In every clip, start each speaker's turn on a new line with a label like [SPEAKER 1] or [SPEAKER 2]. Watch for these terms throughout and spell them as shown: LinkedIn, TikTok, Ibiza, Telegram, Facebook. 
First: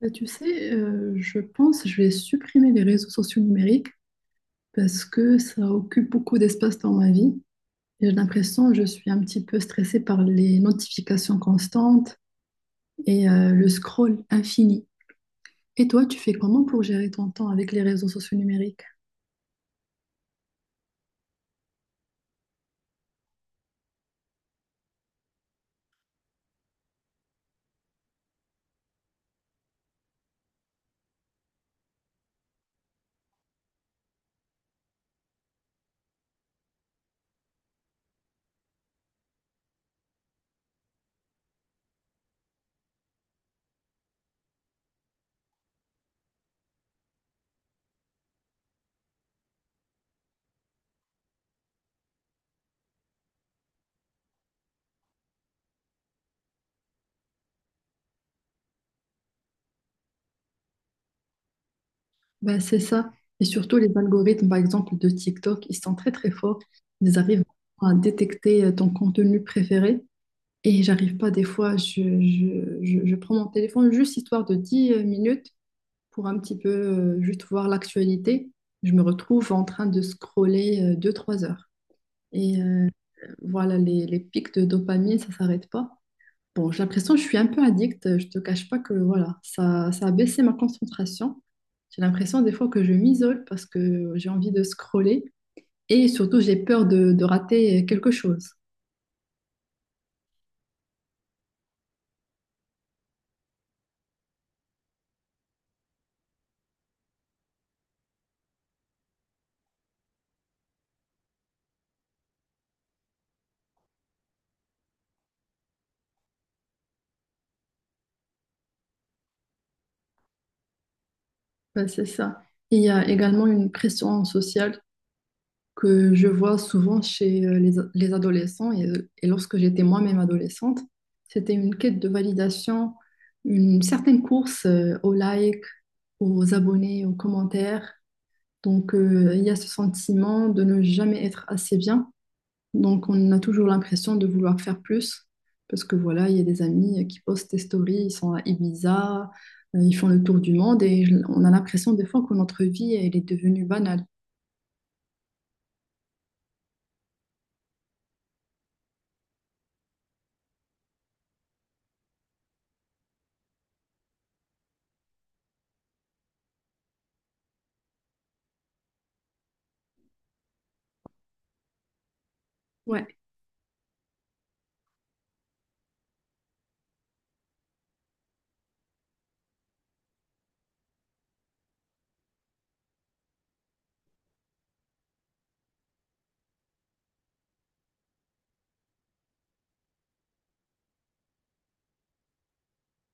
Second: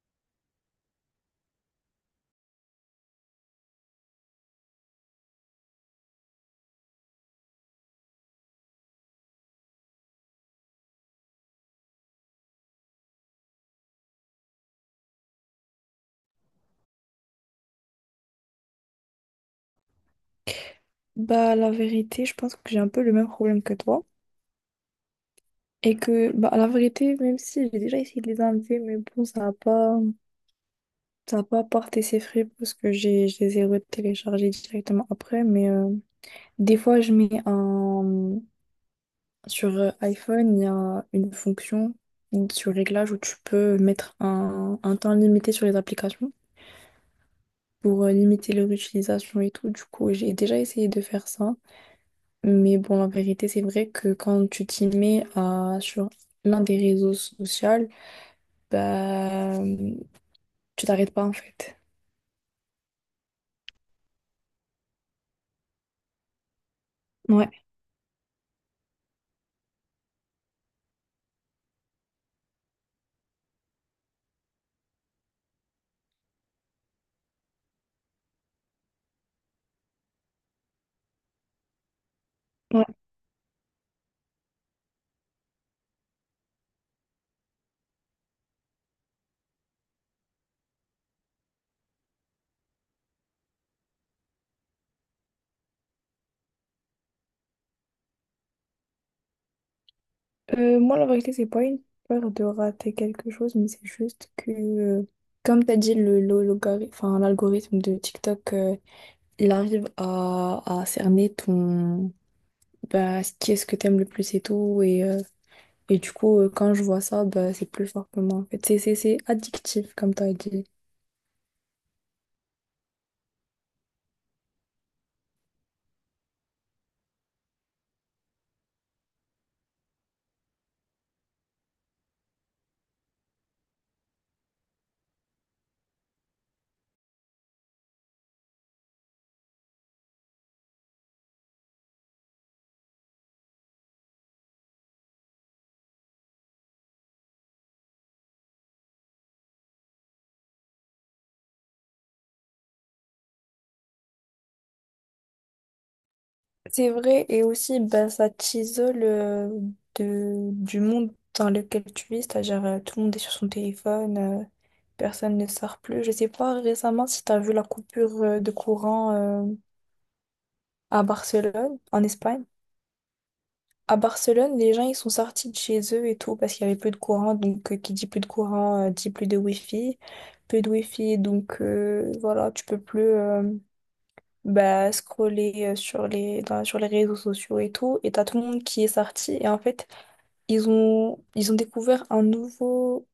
[SPEAKER 1] Je pense que je vais supprimer les réseaux sociaux numériques parce que ça occupe beaucoup d'espace dans ma vie. Et j'ai l'impression que je suis un petit peu stressée par les notifications constantes et le scroll infini. Et toi, tu fais comment pour gérer ton temps avec les réseaux sociaux numériques?
[SPEAKER 2] Bah, la vérité, je pense que j'ai un peu le même problème que toi. Et que, bah, la vérité, même si j'ai déjà essayé de les enlever, mais bon, ça a pas porté ses fruits parce que je les ai retéléchargés directement après. Mais des fois, je mets un. Sur iPhone, il y a une fonction sur réglage où tu peux mettre un temps limité sur les applications pour limiter leur utilisation et tout. Du coup, j'ai déjà essayé de faire ça. Mais bon, la vérité, c'est vrai que quand tu t'y mets à, sur l'un des réseaux sociaux, bah, tu t'arrêtes pas en fait.
[SPEAKER 1] Bah, c'est ça. Et surtout les algorithmes, par exemple, de TikTok, ils sont très très forts. Ils arrivent
[SPEAKER 2] Ouais,
[SPEAKER 1] à détecter ton contenu préféré. Et j'arrive pas, des fois, je prends mon téléphone juste histoire de 10 minutes pour un petit peu juste voir l'actualité. Je me retrouve en train de scroller deux trois heures. Et euh,
[SPEAKER 2] ouais.
[SPEAKER 1] voilà, les pics de dopamine, ça s'arrête pas. Bon, j'ai l'impression que je suis un peu addict. Je te cache pas que voilà, ça a baissé ma concentration. J'ai l'impression des fois que je m'isole parce que j'ai envie de scroller et surtout j'ai peur de rater quelque chose.
[SPEAKER 2] Moi, la vérité, c'est pas une peur de rater quelque chose, mais c'est juste que, comme tu as dit, enfin, l'algorithme de TikTok, il arrive à cerner ton, bah, ce qui est ce que t'aimes le plus et tout. Et du coup, quand je vois ça, bah, c'est plus fort que moi en fait. C'est addictif, comme tu as dit.
[SPEAKER 1] Ben, c'est ça. Il y a également une pression sociale que je vois souvent chez les adolescents et lorsque j'étais moi-même adolescente, c'était une quête de validation, une certaine course aux likes, aux abonnés, aux commentaires. Donc il y a ce sentiment de ne jamais être assez bien. Donc on a toujours l'impression de vouloir faire plus parce que voilà, il y a des amis qui postent des stories, ils sont à Ibiza, ils font le tour du monde et on a l'impression des fois que notre vie elle est devenue banale.
[SPEAKER 2] C'est vrai, et aussi, bah, ça t'isole de, du monde dans lequel tu vis, c'est-à-dire tout le monde est sur son téléphone, personne ne sort plus. Je sais pas récemment si tu as vu la coupure de courant à Barcelone, en Espagne.
[SPEAKER 1] Ouais.
[SPEAKER 2] À Barcelone, les gens, ils sont sortis de chez eux et tout parce qu'il y avait peu de courant, donc qui dit plus de courant, dit plus de wifi, peu de wifi, donc voilà, tu peux plus... bah, scroller sur sur les réseaux sociaux et tout, et t'as tout le monde qui est sorti, et en fait, ils ont découvert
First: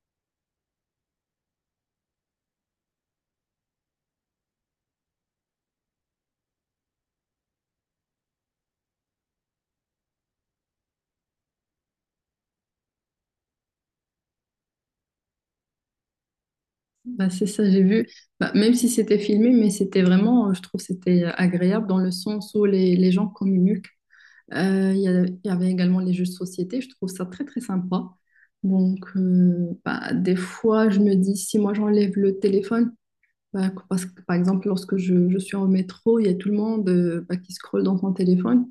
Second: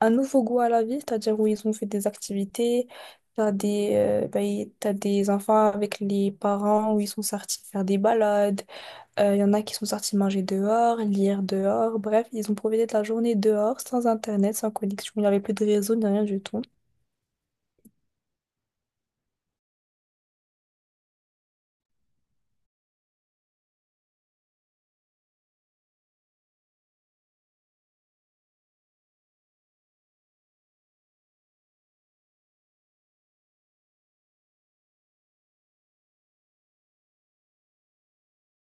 [SPEAKER 2] un nouveau goût à la vie, c'est-à-dire où ils ont fait des activités, t'as des enfants avec les parents où ils sont sortis faire des balades, il y en a qui sont sortis manger dehors, lire dehors, bref, ils ont profité de la journée dehors, sans internet, sans connexion, il n'y avait plus de réseau, ni rien du tout.
[SPEAKER 1] Bah, c'est ça, j'ai vu. Bah, même si c'était filmé, mais c'était vraiment, je trouve, c'était agréable dans le sens où les gens communiquent. Il il y avait également les jeux de société, je trouve ça très, très sympa. Donc, bah, des fois, je me dis, si moi j'enlève le téléphone, bah, parce que par exemple, lorsque je suis en métro, il y a tout le monde bah, qui scrolle dans son téléphone.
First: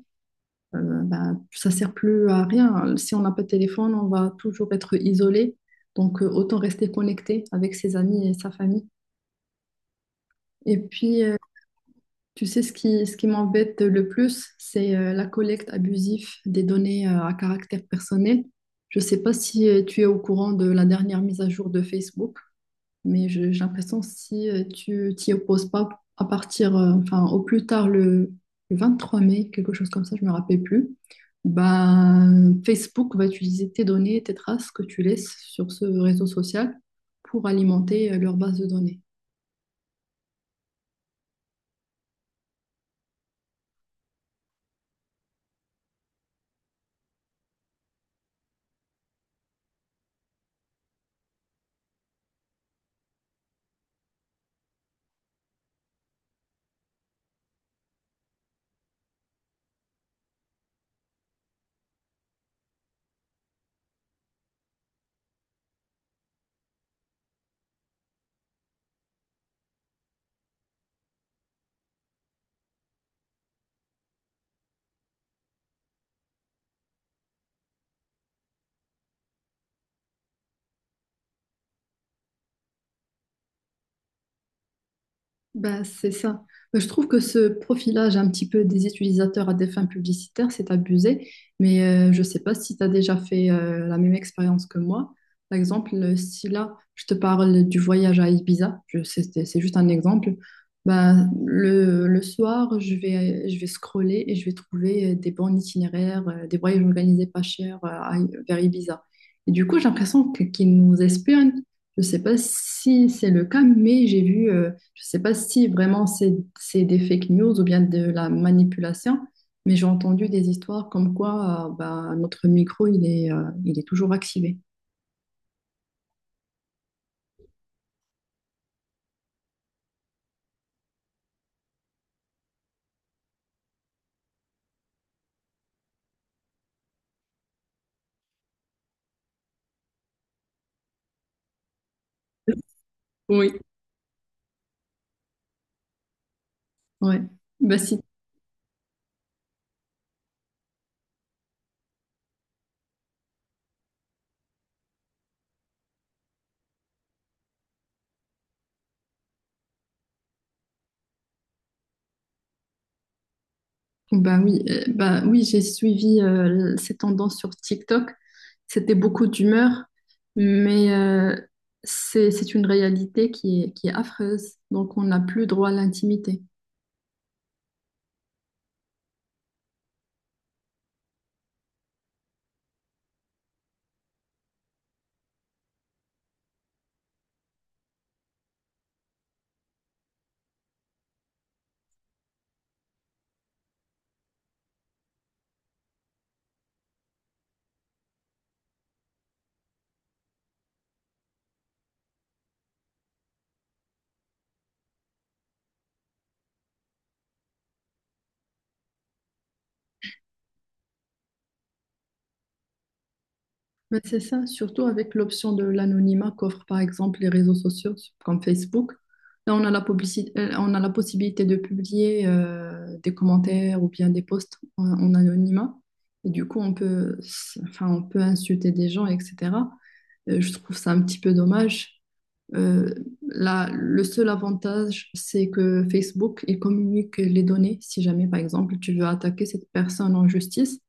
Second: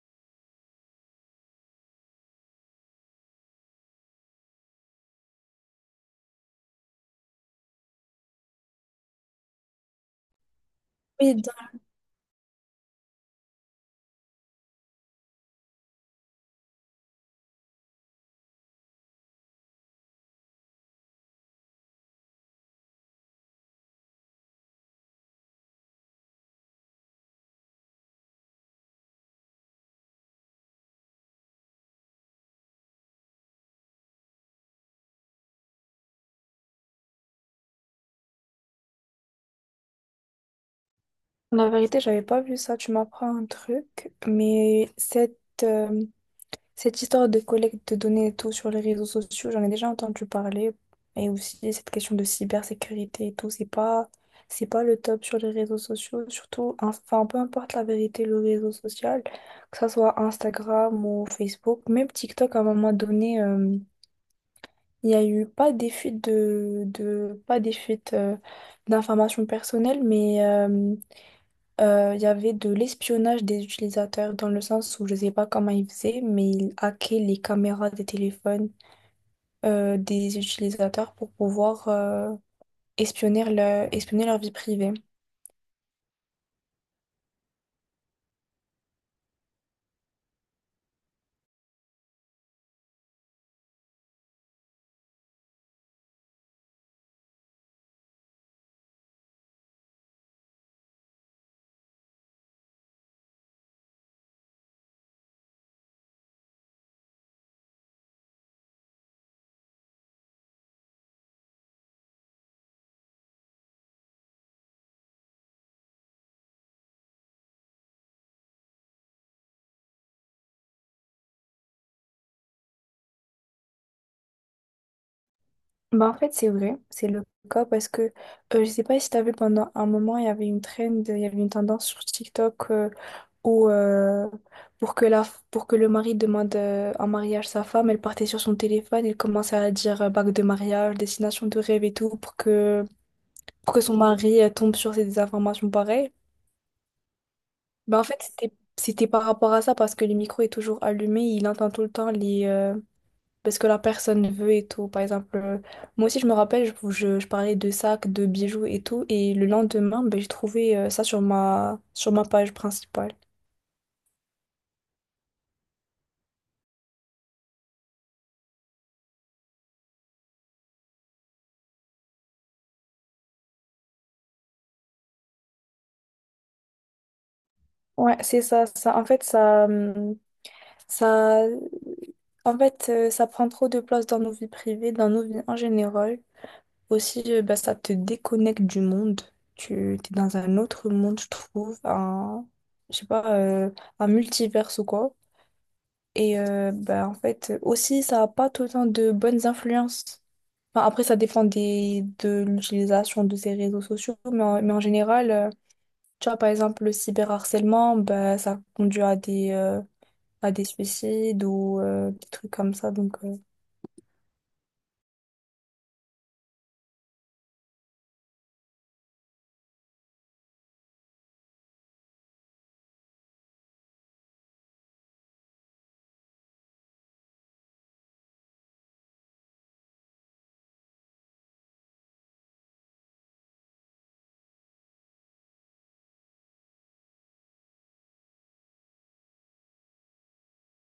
[SPEAKER 1] Bah, ça sert plus à rien. Si on n'a pas de téléphone, on va toujours être isolé. Donc, autant rester connecté avec ses amis et sa famille. Et puis, tu sais, ce qui m'embête le plus, c'est la collecte abusive des données à caractère personnel. Je ne sais pas si tu es au courant de la dernière mise à jour de Facebook, mais j'ai l'impression que si tu t'y opposes pas à partir, enfin, au plus tard le 23 mai, quelque chose comme ça, je me rappelle plus, ben, Facebook va utiliser tes données, tes traces que tu laisses sur ce réseau social pour alimenter leur base de données.
[SPEAKER 2] La vérité, j'avais pas vu ça. Tu m'apprends un truc, mais euh, cette histoire de collecte de données et tout sur les réseaux sociaux, j'en ai déjà entendu parler. Et aussi cette question de cybersécurité et tout, c'est pas le top sur les réseaux sociaux, surtout, enfin, peu importe la vérité, le réseau social, que ça soit Instagram ou Facebook, même TikTok, à un moment donné, il y a eu pas des fuites de pas des fuites, d'informations personnelles, mais il y avait de l'espionnage des utilisateurs dans le sens où je ne sais pas comment ils faisaient, mais ils hackaient les caméras des téléphones des utilisateurs pour pouvoir espionner, espionner leur vie privée.
[SPEAKER 1] Ben, c'est ça. Bah, je trouve que ce profilage un petit peu des utilisateurs à des fins publicitaires, c'est abusé, mais je ne sais pas si tu as déjà fait la même expérience que moi. Par exemple, si là, je te parle du voyage à Ibiza, c'est juste un exemple, ben, le soir, je vais scroller et je vais trouver des bons itinéraires, des voyages organisés pas chers vers Ibiza. Et du coup, j'ai l'impression qu'ils nous espionnent. Je ne sais pas si c'est le cas, mais j'ai vu je ne sais pas si vraiment c'est des fake news ou bien de la manipulation, mais j'ai entendu des histoires comme quoi bah, notre micro, il est toujours activé.
[SPEAKER 2] Bah, en fait, c'est vrai, c'est le cas parce que je ne sais pas si tu as vu pendant un moment, il y avait une trend, il y avait une tendance sur TikTok où pour que la, pour que le mari demande en mariage sa femme, elle partait sur son téléphone, elle commençait à dire bague de mariage, destination de rêve et tout,
[SPEAKER 1] Oui,
[SPEAKER 2] pour que son mari tombe sur ces informations pareilles.
[SPEAKER 1] ouais. Bah,
[SPEAKER 2] Ben en
[SPEAKER 1] si,
[SPEAKER 2] fait, c'était par rapport à ça parce que le micro est toujours allumé, il entend tout le temps les parce que la personne veut et tout. Par exemple, moi aussi je me rappelle, je parlais de sacs, de bijoux et tout, et le lendemain, ben, j'ai trouvé ça sur ma page principale.
[SPEAKER 1] bah oui, j'ai suivi ces tendances sur TikTok. C'était beaucoup d'humeur, mais c'est une réalité qui est affreuse. Donc, on n'a plus droit à l'intimité.
[SPEAKER 2] Ouais, c'est ça, ça. En fait, ça, en fait, ça prend trop de place dans nos vies privées, dans nos vies en général. Aussi, bah, ça te déconnecte du monde. Tu es dans un autre monde, je trouve, un, je sais pas, un multivers ou quoi. Et bah, en fait, aussi, ça n'a pas tout le temps de bonnes influences. Enfin, après, ça dépend de l'utilisation de ces réseaux sociaux, mais en général, tu vois, par exemple, le cyberharcèlement, bah, ça conduit à des suicides ou des trucs comme ça. Donc,
[SPEAKER 1] Mais c'est ça, surtout avec l'option de l'anonymat qu'offrent par exemple les réseaux sociaux comme Facebook. Là, on a la on a la possibilité de publier des commentaires ou bien des posts en anonymat. Et du coup, on peut, enfin, on peut insulter des gens, etc. Je trouve ça un petit peu dommage. Euh, Là, le seul avantage, c'est que Facebook, il communique les données. Si jamais, par exemple, tu veux attaquer cette personne en justice,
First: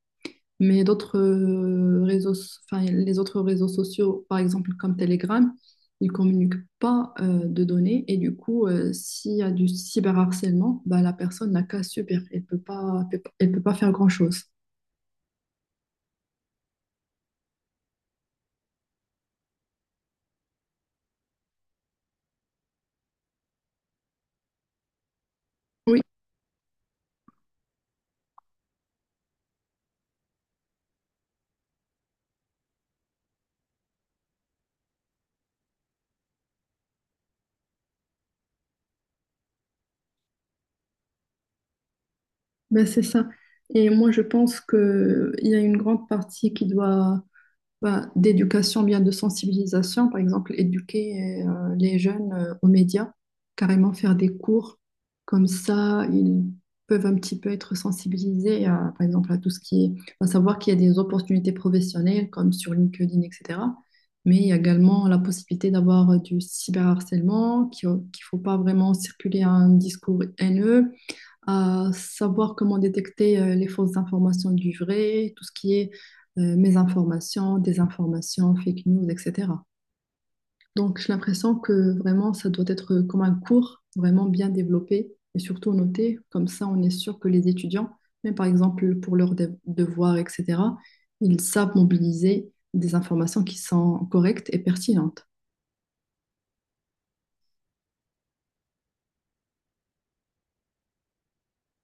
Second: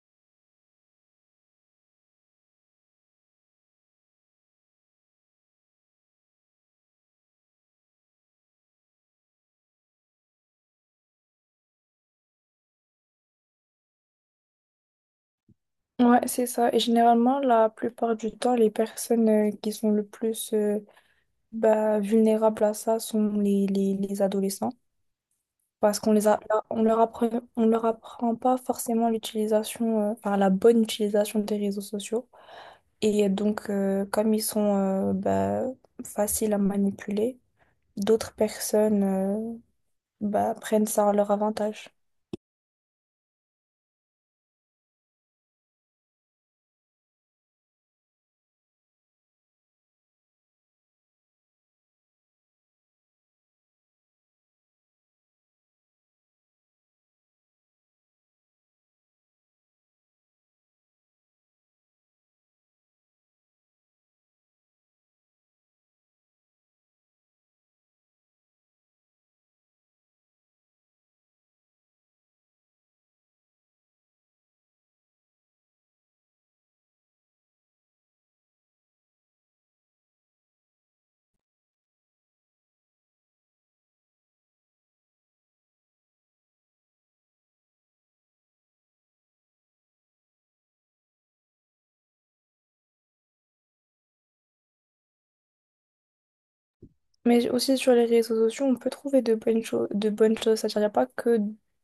[SPEAKER 1] mais d'autres enfin, les autres réseaux sociaux, par exemple comme Telegram, ils communiquent pas de données et du coup, s'il y a du cyberharcèlement, bah, la personne n'a qu'à subir. Elle peut pas faire grand-chose.
[SPEAKER 2] ouais, c'est ça. Et généralement, la plupart du temps, les personnes qui sont le plus bah, vulnérables à ça sont les adolescents. Parce
[SPEAKER 1] Oui,
[SPEAKER 2] qu'on les a, on leur apprend, on leur apprend pas forcément l'utilisation, enfin la bonne utilisation des réseaux sociaux. Et donc, comme ils sont bah, faciles à manipuler, d'autres personnes bah, prennent ça à leur avantage.
[SPEAKER 1] ben c'est ça. Et moi, je pense qu'il y a une grande partie qui doit ben, d'éducation, bien de sensibilisation, par exemple, éduquer les jeunes aux médias, carrément faire des cours, comme ça, ils peuvent un petit peu être sensibilisés, à, par exemple, à tout ce qui est, à savoir qu'il y a des opportunités professionnelles, comme sur LinkedIn, etc. Mais il y a également la possibilité d'avoir du cyberharcèlement, qu'il ne faut pas vraiment circuler un discours haineux, à savoir comment détecter les fausses informations du vrai, tout ce qui est mésinformation, désinformation, fake news, etc. Donc, j'ai l'impression que vraiment, ça doit être comme un cours vraiment bien développé et surtout noté. Comme ça, on est sûr que les étudiants, même par exemple pour leurs devoirs, etc., ils savent mobiliser des informations qui sont correctes et pertinentes.
[SPEAKER 2] Mais aussi sur les réseaux sociaux, on peut trouver de bonnes choses, de bonnes choses. C'est-à-dire, il n'y a pas que,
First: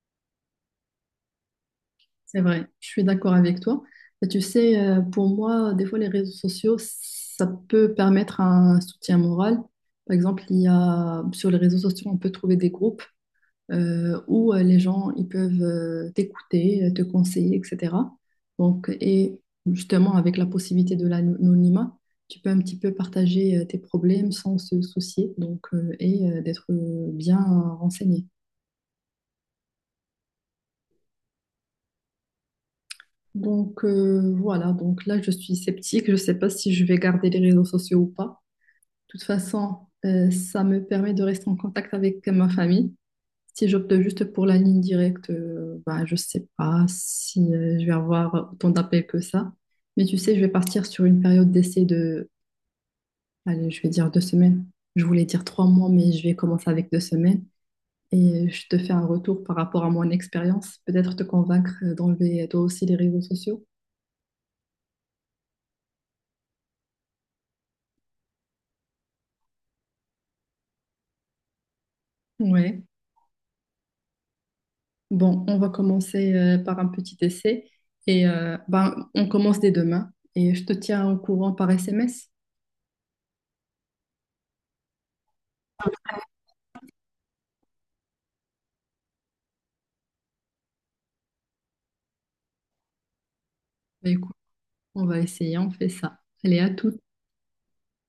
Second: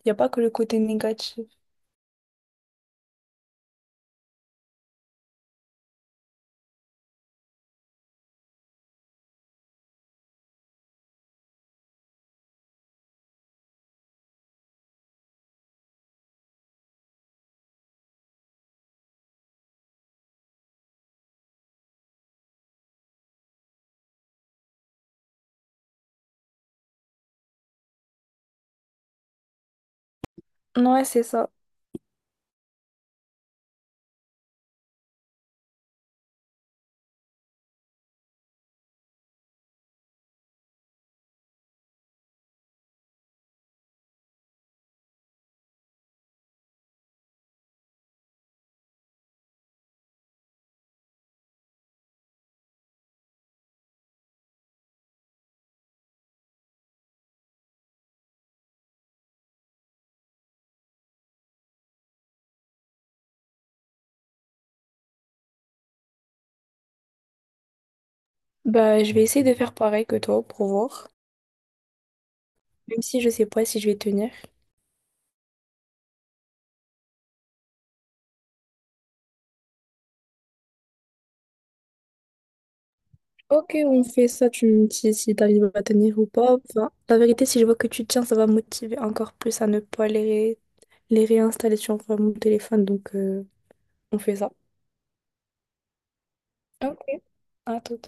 [SPEAKER 2] y a pas que le côté négatif.
[SPEAKER 1] C'est vrai, je suis d'accord avec toi. Et tu sais, pour moi, des fois, les réseaux sociaux, ça peut permettre un soutien moral. Par exemple, il y a, sur les réseaux sociaux, on peut trouver des groupes où les gens ils peuvent t'écouter, te conseiller, etc. Donc, et justement, avec la possibilité de l'anonymat, tu peux un petit peu partager tes problèmes sans se soucier donc, d'être bien renseigné.
[SPEAKER 2] Ouais, c'est ça.
[SPEAKER 1] Donc voilà, donc là je suis sceptique, je ne sais pas si je vais garder les réseaux sociaux ou pas. De toute façon, ça me permet de rester en contact avec ma famille. Si j'opte juste pour la ligne directe, bah, je ne sais pas si je vais avoir autant d'appels que ça. Mais tu sais, je vais partir sur une période d'essai de, allez, je vais dire 2 semaines. Je voulais dire 3 mois, mais je vais commencer avec 2 semaines. Et je te fais un retour par rapport à mon expérience. Peut-être te convaincre d'enlever toi aussi les réseaux sociaux.
[SPEAKER 2] Bah, je vais essayer de faire pareil que toi pour voir,
[SPEAKER 1] Ouais.
[SPEAKER 2] même si je sais pas si je vais tenir.
[SPEAKER 1] Bon, on va commencer par un petit essai et ben, on commence dès demain et je te tiens au courant par SMS.
[SPEAKER 2] Ok, on fait ça, tu me dis si t'arrives à tenir ou pas. Enfin, la vérité, si je vois que tu tiens, ça va me motiver encore plus à ne pas les réinstaller sur mon téléphone. Donc,
[SPEAKER 1] Bah,
[SPEAKER 2] on
[SPEAKER 1] écoute,
[SPEAKER 2] fait ça.
[SPEAKER 1] on va essayer, on fait ça. Allez, à tout.
[SPEAKER 2] Ok, à tout.